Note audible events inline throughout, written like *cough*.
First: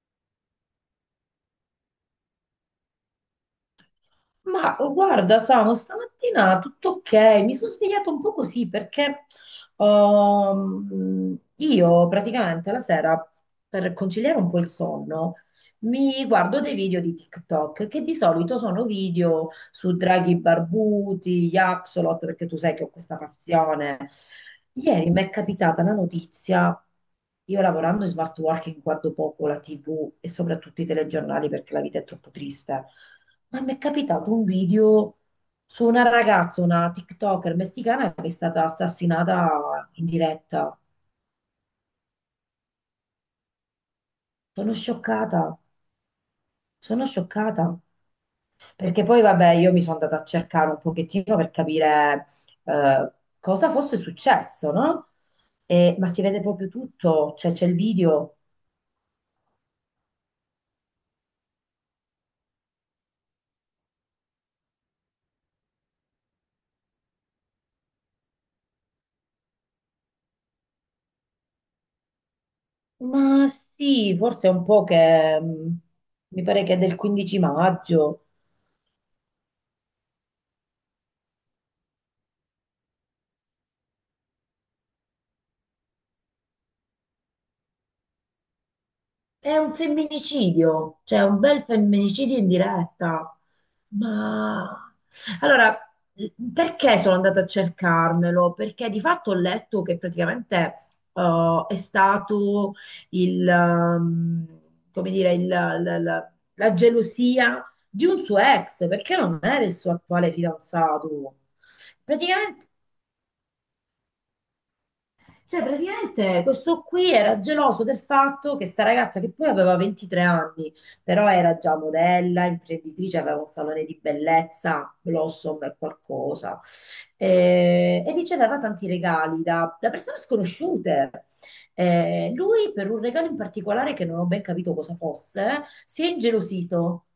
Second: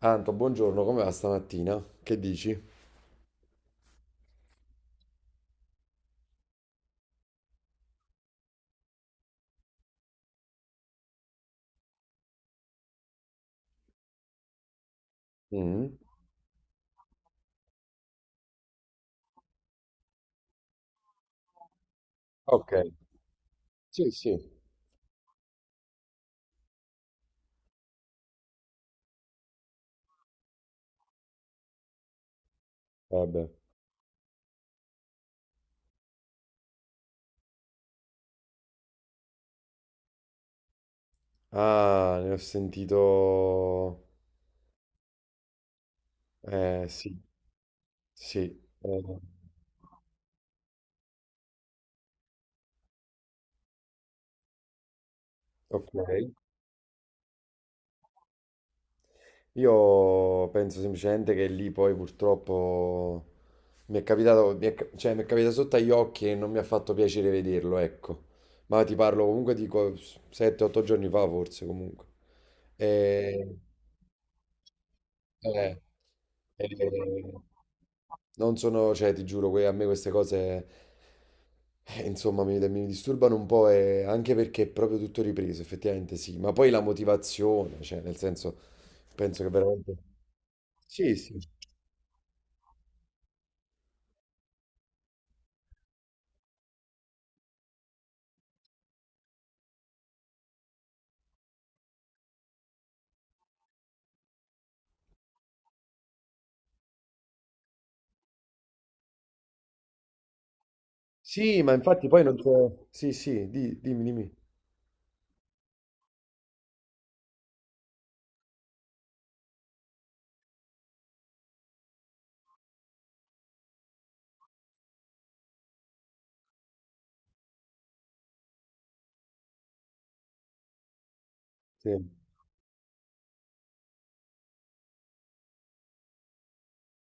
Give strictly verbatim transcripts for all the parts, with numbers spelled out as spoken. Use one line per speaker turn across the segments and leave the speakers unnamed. Anto, buongiorno, come va stamattina? Che dici?
Ma oh, guarda, Samu, stamattina tutto ok, mi sono svegliata un po' così perché ehm, io praticamente la sera per conciliare un po' il sonno
Mm.
mi guardo dei video di TikTok che di solito sono video su draghi barbuti, gli Axolot, perché tu
Ok,
sai che ho questa passione.
sì, sì.
Ieri mi è capitata la notizia, io lavorando in smart working guardo poco la T V e soprattutto i telegiornali perché la vita è troppo triste,
Vabbè.
ma mi è capitato un video su una ragazza, una TikToker messicana che è stata assassinata in diretta.
Ah, ne ho sentito.
Sono scioccata,
Eh,
sono
sì,
scioccata,
sì. Eh,
perché poi vabbè io mi sono andata a cercare un pochettino per capire eh, cosa fosse successo, no?
ok.
E- ma si vede proprio tutto, cioè c'è il video.
Io penso semplicemente che lì poi purtroppo mi è capitato, mi è, ca- cioè mi è capitato sotto agli occhi e non mi ha fatto piacere vederlo, ecco. Ma ti parlo comunque di sette otto giorni fa forse comunque.
Ma
E...
sì, forse è un po' che
Eh,
mh, mi pare
eh,
che è del quindici maggio.
non sono, cioè, ti giuro, que- a me queste cose, eh, insomma, mi, mi disturbano un po', e anche perché è proprio tutto ripreso, effettivamente sì, ma poi la motivazione, cioè, nel senso, penso che
È un
veramente.
femminicidio,
Sì,
cioè
sì.
un bel femminicidio in diretta. Ma allora, mm, perché sono andata a cercarmelo? Perché di fatto ho letto che praticamente eh, è stato il, ehm, come dire, il- la, la- la gelosia di un suo ex, perché non era il suo attuale fidanzato.
Sì, ma infatti poi non
Praticamente
c'è. Sì, sì, di- dimmi, dimmi.
Cioè, praticamente questo qui era geloso del fatto che sta ragazza, che poi aveva ventitré anni, però era già modella, imprenditrice, aveva un salone di bellezza, Blossom e qualcosa, eh, e riceveva tanti regali da, da persone sconosciute.
Sì,
Eh, lui, per un regalo in particolare che non ho ben capito cosa fosse, si è ingelosito.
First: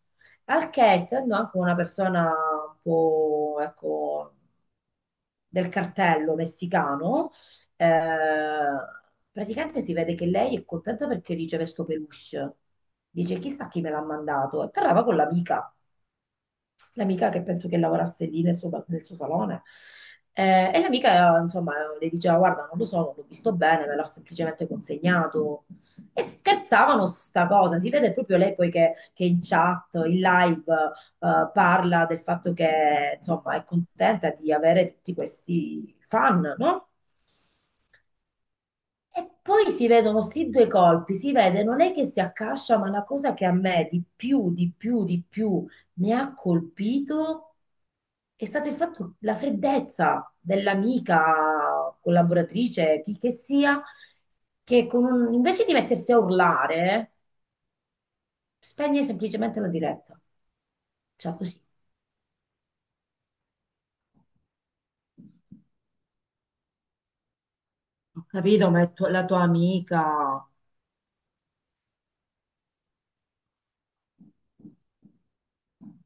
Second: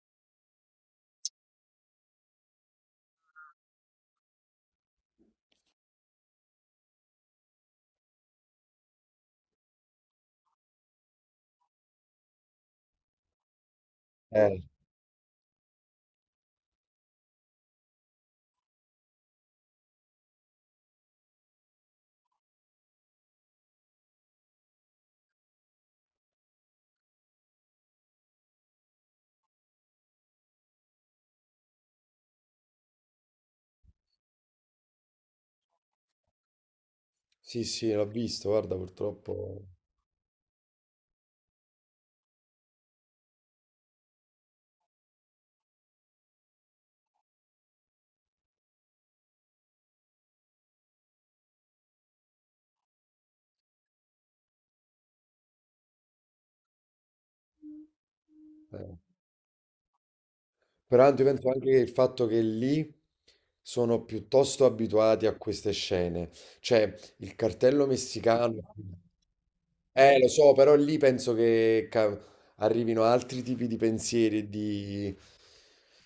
Al che, essendo anche una persona un po', ecco, del cartello messicano, eh, praticamente si vede che lei è contenta perché riceve sto peluche. Dice, chissà chi me l'ha
eh,
mandato. E parlava con l'amica, l'amica che penso che lavorasse lì nel suo, nel suo salone. Eh, e l'amica, insomma, le diceva, guarda, non lo so, non l'ho visto bene, me l'ha semplicemente consegnato. E scherzavano su sta cosa. Si vede proprio lei poi che, che in chat, in live, eh, parla del fatto che, insomma, è contenta di avere tutti questi fan, no?
sì, sì, l'ho visto, guarda,
E
purtroppo.
poi si vedono sì due colpi, si vede, non è che si accascia, ma la cosa che a me di più, di più, di più mi ha colpito è stato il fatto, la freddezza dell'amica collaboratrice, chi che sia, che con un- invece di mettersi a urlare,
Eh.
spegne semplicemente la diretta.
Peraltro io
Cioè
penso
così.
anche che il fatto che lì sono piuttosto abituati a queste scene, cioè il cartello
Ho capito,
messicano,
ma è tu- la tua
eh lo
amica.
so, però lì penso che ca- arrivino altri tipi di pensieri e di,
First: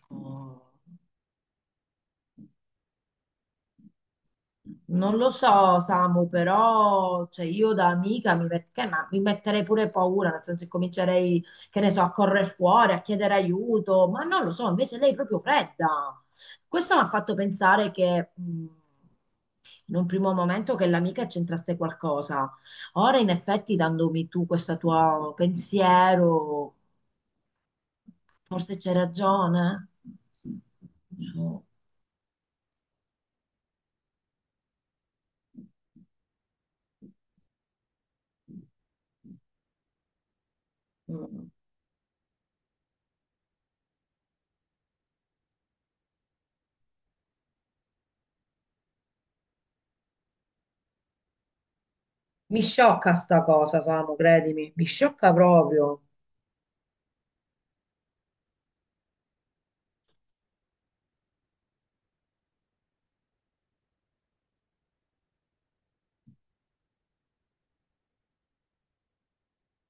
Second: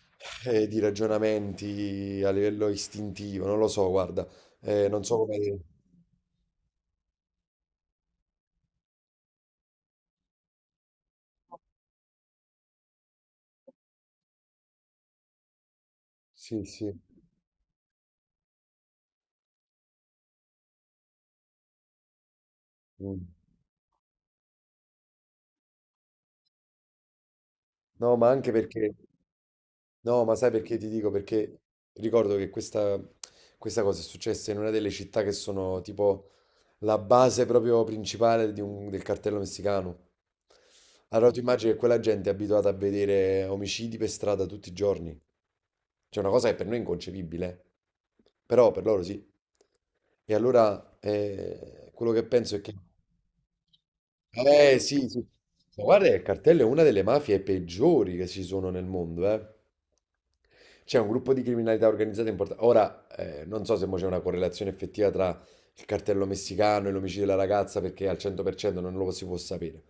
Mm.
eh, di ragionamenti a livello istintivo, non lo so, guarda, eh, non
Non
so
lo
come.
so, Samu, però cioè, io da amica mi, met- che- ma mi metterei pure paura, nel senso che comincerei, che ne so, a correre fuori, a chiedere aiuto, ma non lo so, invece lei è proprio fredda.
Sì, sì.
Questo mi ha fatto pensare che mh, in un primo momento che l'amica c'entrasse qualcosa. Ora,
Mm.
in effetti, dandomi tu questo tuo pensiero,
No, ma anche
forse
perché,
c'è ragione.
no, ma sai perché ti dico? Perché
Non
ricordo che questa, questa cosa è successa in una delle città che sono tipo la base proprio principale di un- del cartello messicano. Allora
so.
tu immagini che quella gente è abituata a vedere omicidi per strada tutti i giorni. C'è una cosa che per noi è inconcepibile, eh, però per loro sì. E allora eh, quello che penso è
Mi
che.
sciocca sta cosa, Samu, credimi,
Eh
mi
sì, sì.
sciocca
Ma
proprio.
guarda, che il cartello è una delle mafie peggiori che ci sono nel mondo, eh. C'è un gruppo di criminalità organizzata importante. Ora, eh, non so se mo c'è una correlazione effettiva il cartello messicano e l'omicidio della ragazza perché al cento per cento non lo si può sapere.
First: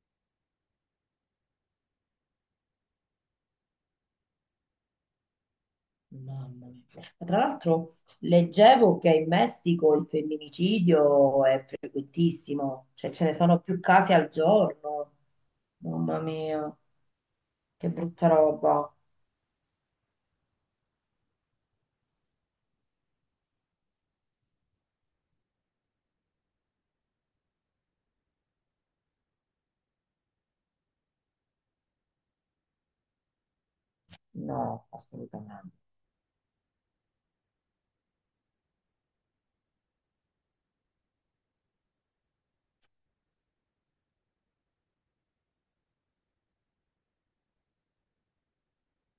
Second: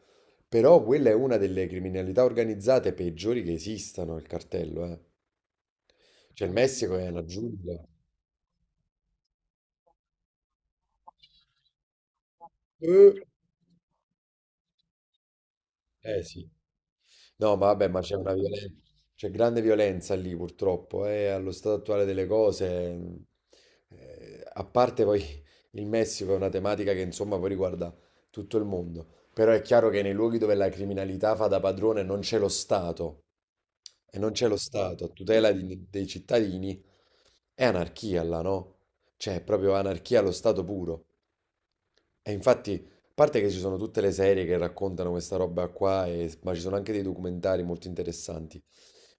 Però quella è una delle criminalità organizzate peggiori che esistano, il cartello, eh. Cioè il
Mamma
Messico
mia.
è una
Ma tra
giungla.
l'altro leggevo che in Messico il femminicidio è frequentissimo, cioè
Eh,
ce ne sono più casi al giorno. Mamma
eh sì.
mia,
No, ma vabbè,
che
ma c'è
brutta
una violenza,
roba.
c'è grande violenza lì purtroppo, eh, allo stato attuale delle cose, mh, eh, a parte poi *laughs* il Messico è una tematica che insomma poi riguarda tutto il mondo, però è chiaro che nei luoghi dove la criminalità fa da padrone non c'è lo Stato e non c'è lo
No,
Stato a tutela
assolutamente.
di- dei cittadini, è anarchia là, no? Cioè, è proprio anarchia allo stato puro. E infatti, a parte che ci sono tutte le serie che raccontano questa roba qua, e- ma ci sono anche dei documentari molto interessanti.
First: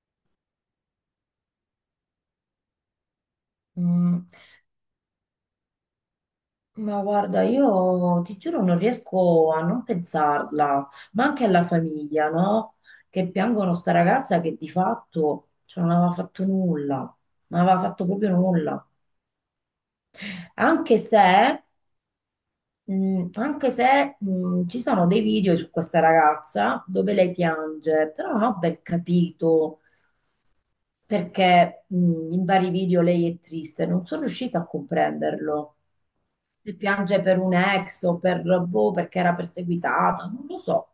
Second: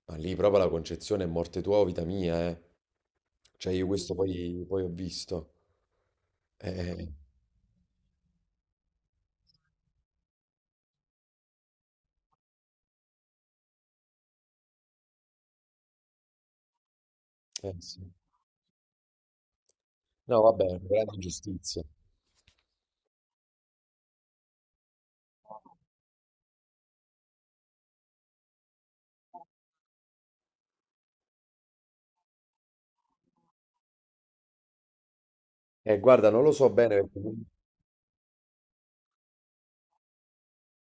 Ma lì proprio la concezione è morte tua o vita mia, eh. Cioè, io questo
Mm.
poi, poi ho visto.
Ma
Eh,
guarda, io ti giuro non riesco a non pensarla, ma anche alla famiglia, no? Che piangono sta ragazza che di fatto cioè, non aveva fatto nulla, non
eh,
aveva fatto
sì.
proprio nulla.
No, vabbè,
Anche
grande
se,
giustizia.
mh, anche se mh, ci sono dei video su questa ragazza dove lei piange, però non ho ben capito perché mh, in vari video lei è triste, non sono riuscita a comprenderlo.
Eh, guarda, non lo so
Se
bene perché.
piange per un ex o per, boh, perché era perseguitata, non lo so.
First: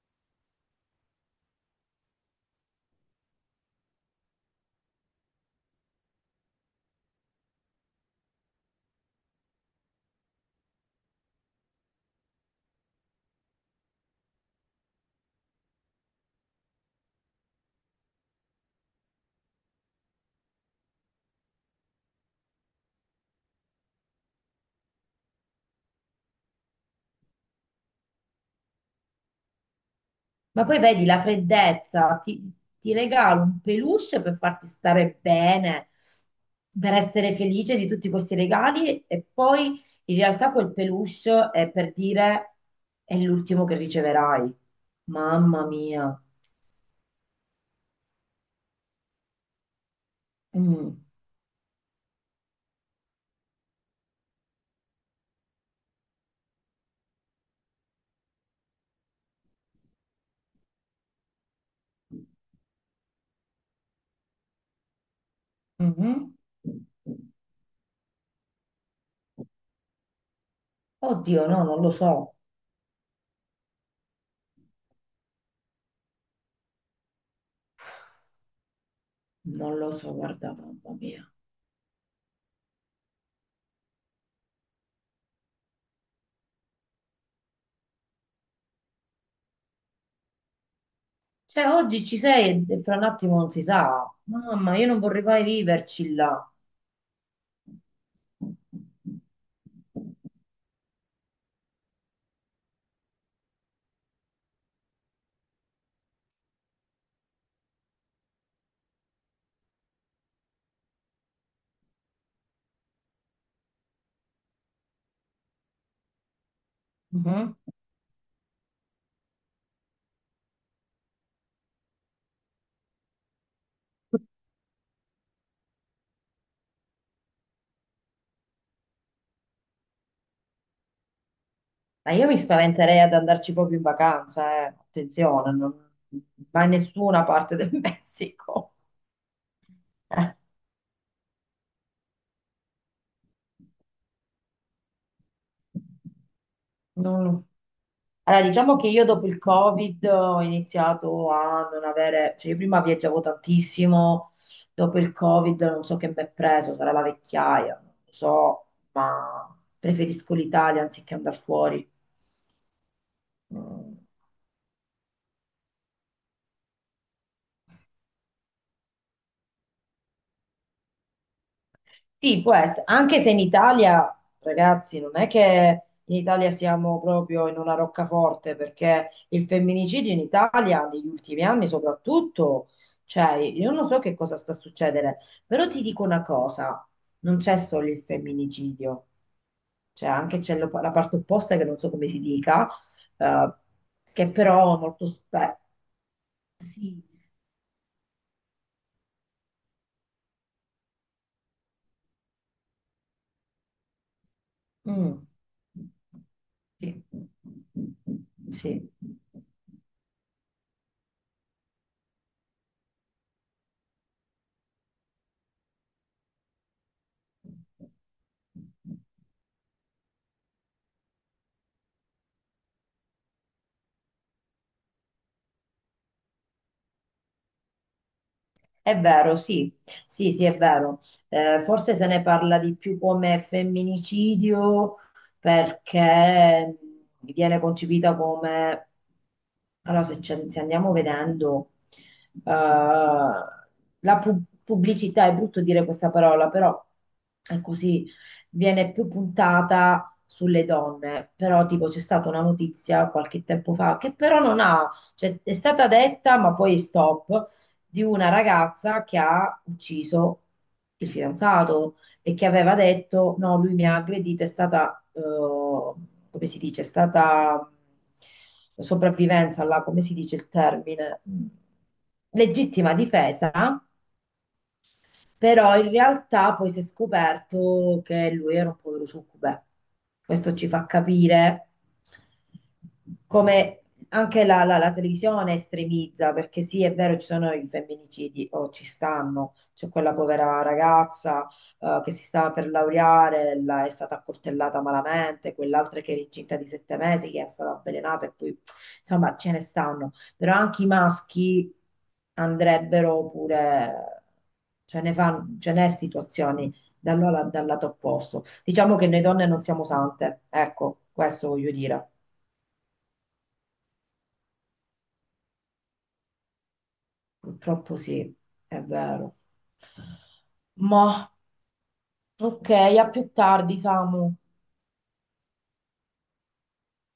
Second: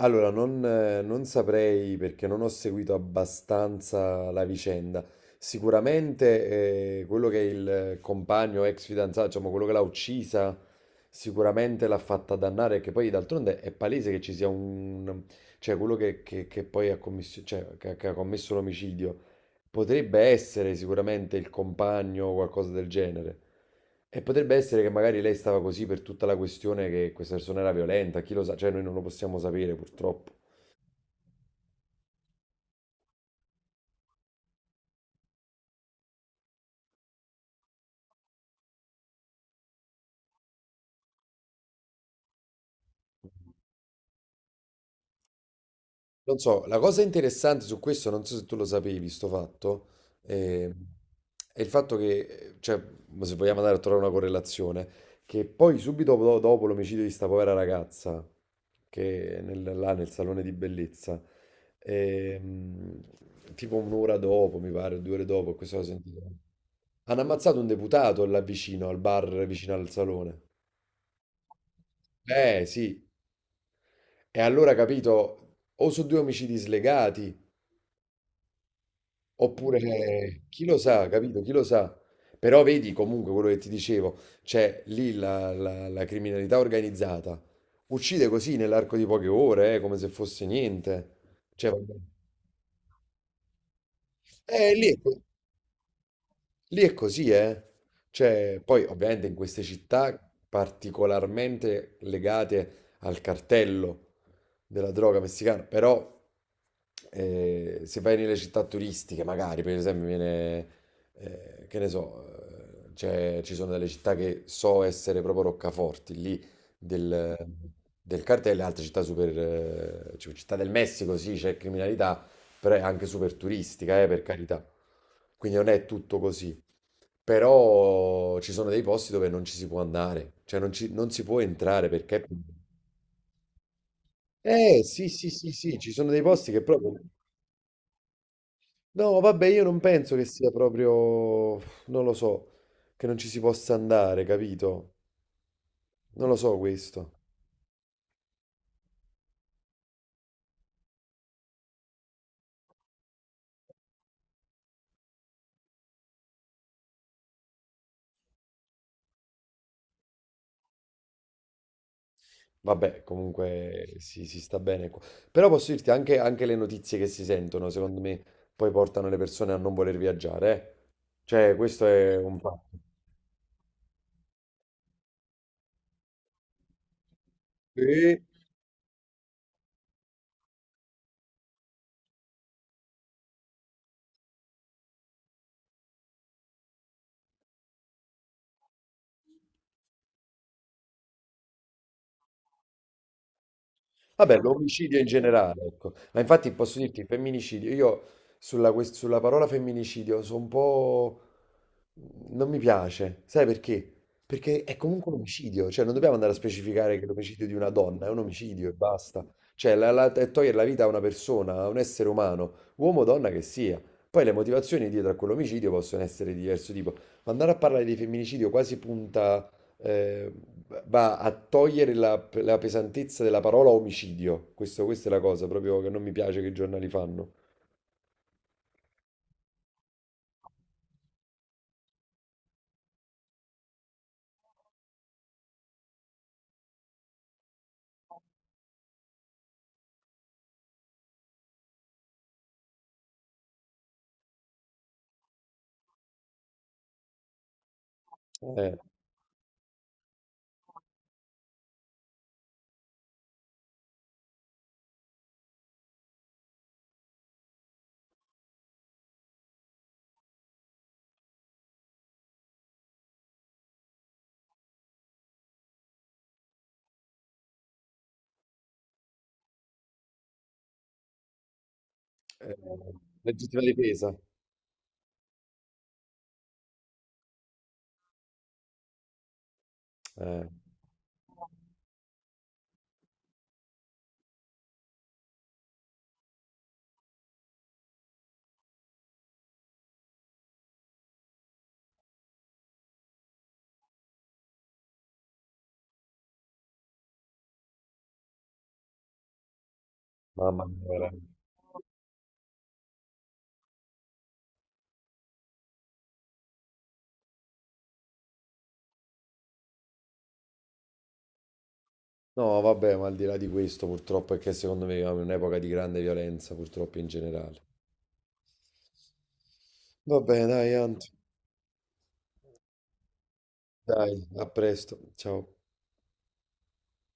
Allora, non, eh, non saprei perché non ho seguito abbastanza la vicenda. Sicuramente eh, quello che è il compagno, ex fidanzato, diciamo quello che l'ha uccisa, sicuramente l'ha fatta dannare, perché poi d'altronde è palese che ci sia un. Cioè quello che, che- che poi ha commesso, cioè, che- che ha commesso l'omicidio potrebbe essere sicuramente il compagno o qualcosa del genere. E potrebbe essere che magari lei stava così per tutta la questione che questa persona era violenta, chi lo sa, cioè noi non lo possiamo sapere purtroppo.
Ma poi vedi la freddezza, ti, ti regalo un peluche per farti stare bene, per essere felice di tutti questi regali e poi in realtà quel peluche è per dire è l'ultimo che riceverai. Mamma mia.
Non so, la cosa interessante su questo, non so se tu lo sapevi, sto fatto, eh,
Mm.
è il fatto che, eh, cioè, ma se vogliamo andare a trovare una correlazione, che poi subito do- dopo, l'omicidio di sta povera ragazza, che è nel- là nel salone di bellezza, ehm, tipo un'ora dopo, mi pare, due ore dopo, questo l'ho sentito,
Mhm.
hanno ammazzato un deputato là vicino, al bar vicino al salone.
Oddio, no, non lo so,
Eh sì, e allora capito, o su due omicidi slegati,
non lo so,
oppure,
guarda,
chi lo
mamma
sa,
mia.
capito? Chi lo sa? Però vedi comunque quello che ti dicevo, cioè lì la, la- la criminalità organizzata uccide così nell'arco di poche ore, eh, come se fosse niente.
Cioè,
Cioè, vabbè.
oggi ci sei e fra un attimo non si sa.
Eh,
Mamma, io
lì è,
non vorrei mai viverci là.
Lì è così, eh? Cioè, poi ovviamente in queste città particolarmente legate al cartello della droga messicana, però eh, se vai nelle città turistiche, magari, per esempio, viene, eh, che ne so, eh, c'è- ci sono delle città che so essere proprio roccaforti, lì del,
Mhm.
del cartello, e altre città super, eh, cioè, città del Messico, sì, c'è criminalità, però è anche super turistica, eh, per carità. Quindi non è tutto così. Però ci sono dei posti dove non ci si può andare, cioè non, ci- non si può entrare
Ma
perché.
io mi spaventerei ad andarci proprio in vacanza, eh.
Eh, sì, sì, sì,
Attenzione,
sì,
non
ci sono dei posti che
mai
proprio.
nessuna parte del *laughs* Messico.
No, vabbè, io non penso che sia proprio. Non lo so, che non ci si possa andare, capito? Non lo so questo.
Non- Allora, diciamo che io dopo il Covid ho iniziato a non avere, cioè io prima viaggiavo tantissimo, dopo il Covid non so che mi è preso, sarà la vecchiaia, non lo so, ma preferisco l'Italia anziché andare fuori.
Vabbè, comunque
Mm.
si, si sta bene qua. Però posso dirti anche, anche le notizie che si sentono, secondo me, poi portano le persone a non voler viaggiare, eh. Cioè, questo è un
Sì, può
fatto.
essere, anche se in Italia, ragazzi, non è che in Italia siamo proprio in una
Sì.
roccaforte, perché il femminicidio in Italia, negli ultimi anni soprattutto, cioè, io non so che cosa sta succedendo, però ti dico una cosa, non c'è solo il femminicidio, cioè anche c'è lo- la parte opposta che non so come si dica, eh, che
Vabbè,
però
l'omicidio in
molto spesso.
generale, ecco. Ma infatti posso dirti,
Sì.
il femminicidio, io sulla, quest- sulla parola femminicidio sono un po'. Non mi piace, sai perché? Perché è comunque un
Mm.
omicidio, cioè non dobbiamo andare a specificare
Sì.
che l'omicidio di una donna è un omicidio e
Sì.
basta. Cioè, la, la- è togliere la vita a una persona, a un essere umano, uomo o donna che sia. Poi le motivazioni dietro a quell'omicidio possono essere di diverso tipo. Ma andare a parlare di femminicidio quasi punta, eh, va a togliere la, la pesantezza della parola omicidio. Questo- questa è la cosa proprio che non mi piace che i giornali fanno.
È vero, sì, sì, sì, è vero. Eh, forse se ne parla di più come femminicidio perché viene concepita come. Allora, se, ci- se andiamo vedendo, eh, la pu- pubblicità, è brutto dire questa parola, però è così,
Eh,
viene più puntata sulle donne, però tipo c'è stata una notizia qualche tempo fa che però non ha, cioè è stata detta ma poi stop di una ragazza che ha ucciso il fidanzato e che aveva detto no, lui mi ha aggredito, è stata, eh, come si dice, è stata sopravvivenza, là, come si dice il termine,
eh,
legittima difesa
legittima difesa.
però in realtà poi si è scoperto che lui era un povero succube.
Eh.
Questo ci fa capire come anche la, la- la televisione estremizza, perché sì, è vero, ci sono i femminicidi, o ci stanno, c'è quella povera ragazza eh, che si stava per laureare, la- è stata accoltellata malamente, quell'altra che era incinta di sette mesi, che è stata avvelenata, e poi insomma ce ne stanno però
Mamma
anche
mia,
i
veramente.
maschi andrebbero pure, ce ne fan- ce n'è situazioni dal, la- dal lato opposto. Diciamo che noi donne non siamo sante, ecco, questo voglio dire.
No, vabbè, ma al di là di questo, purtroppo è che secondo me viviamo in un'epoca di grande violenza, purtroppo in generale.
Purtroppo sì, è vero.
Va bene, dai, Ant.
Ma ok, a più tardi,
Dai,
Samu.
a presto. Ciao.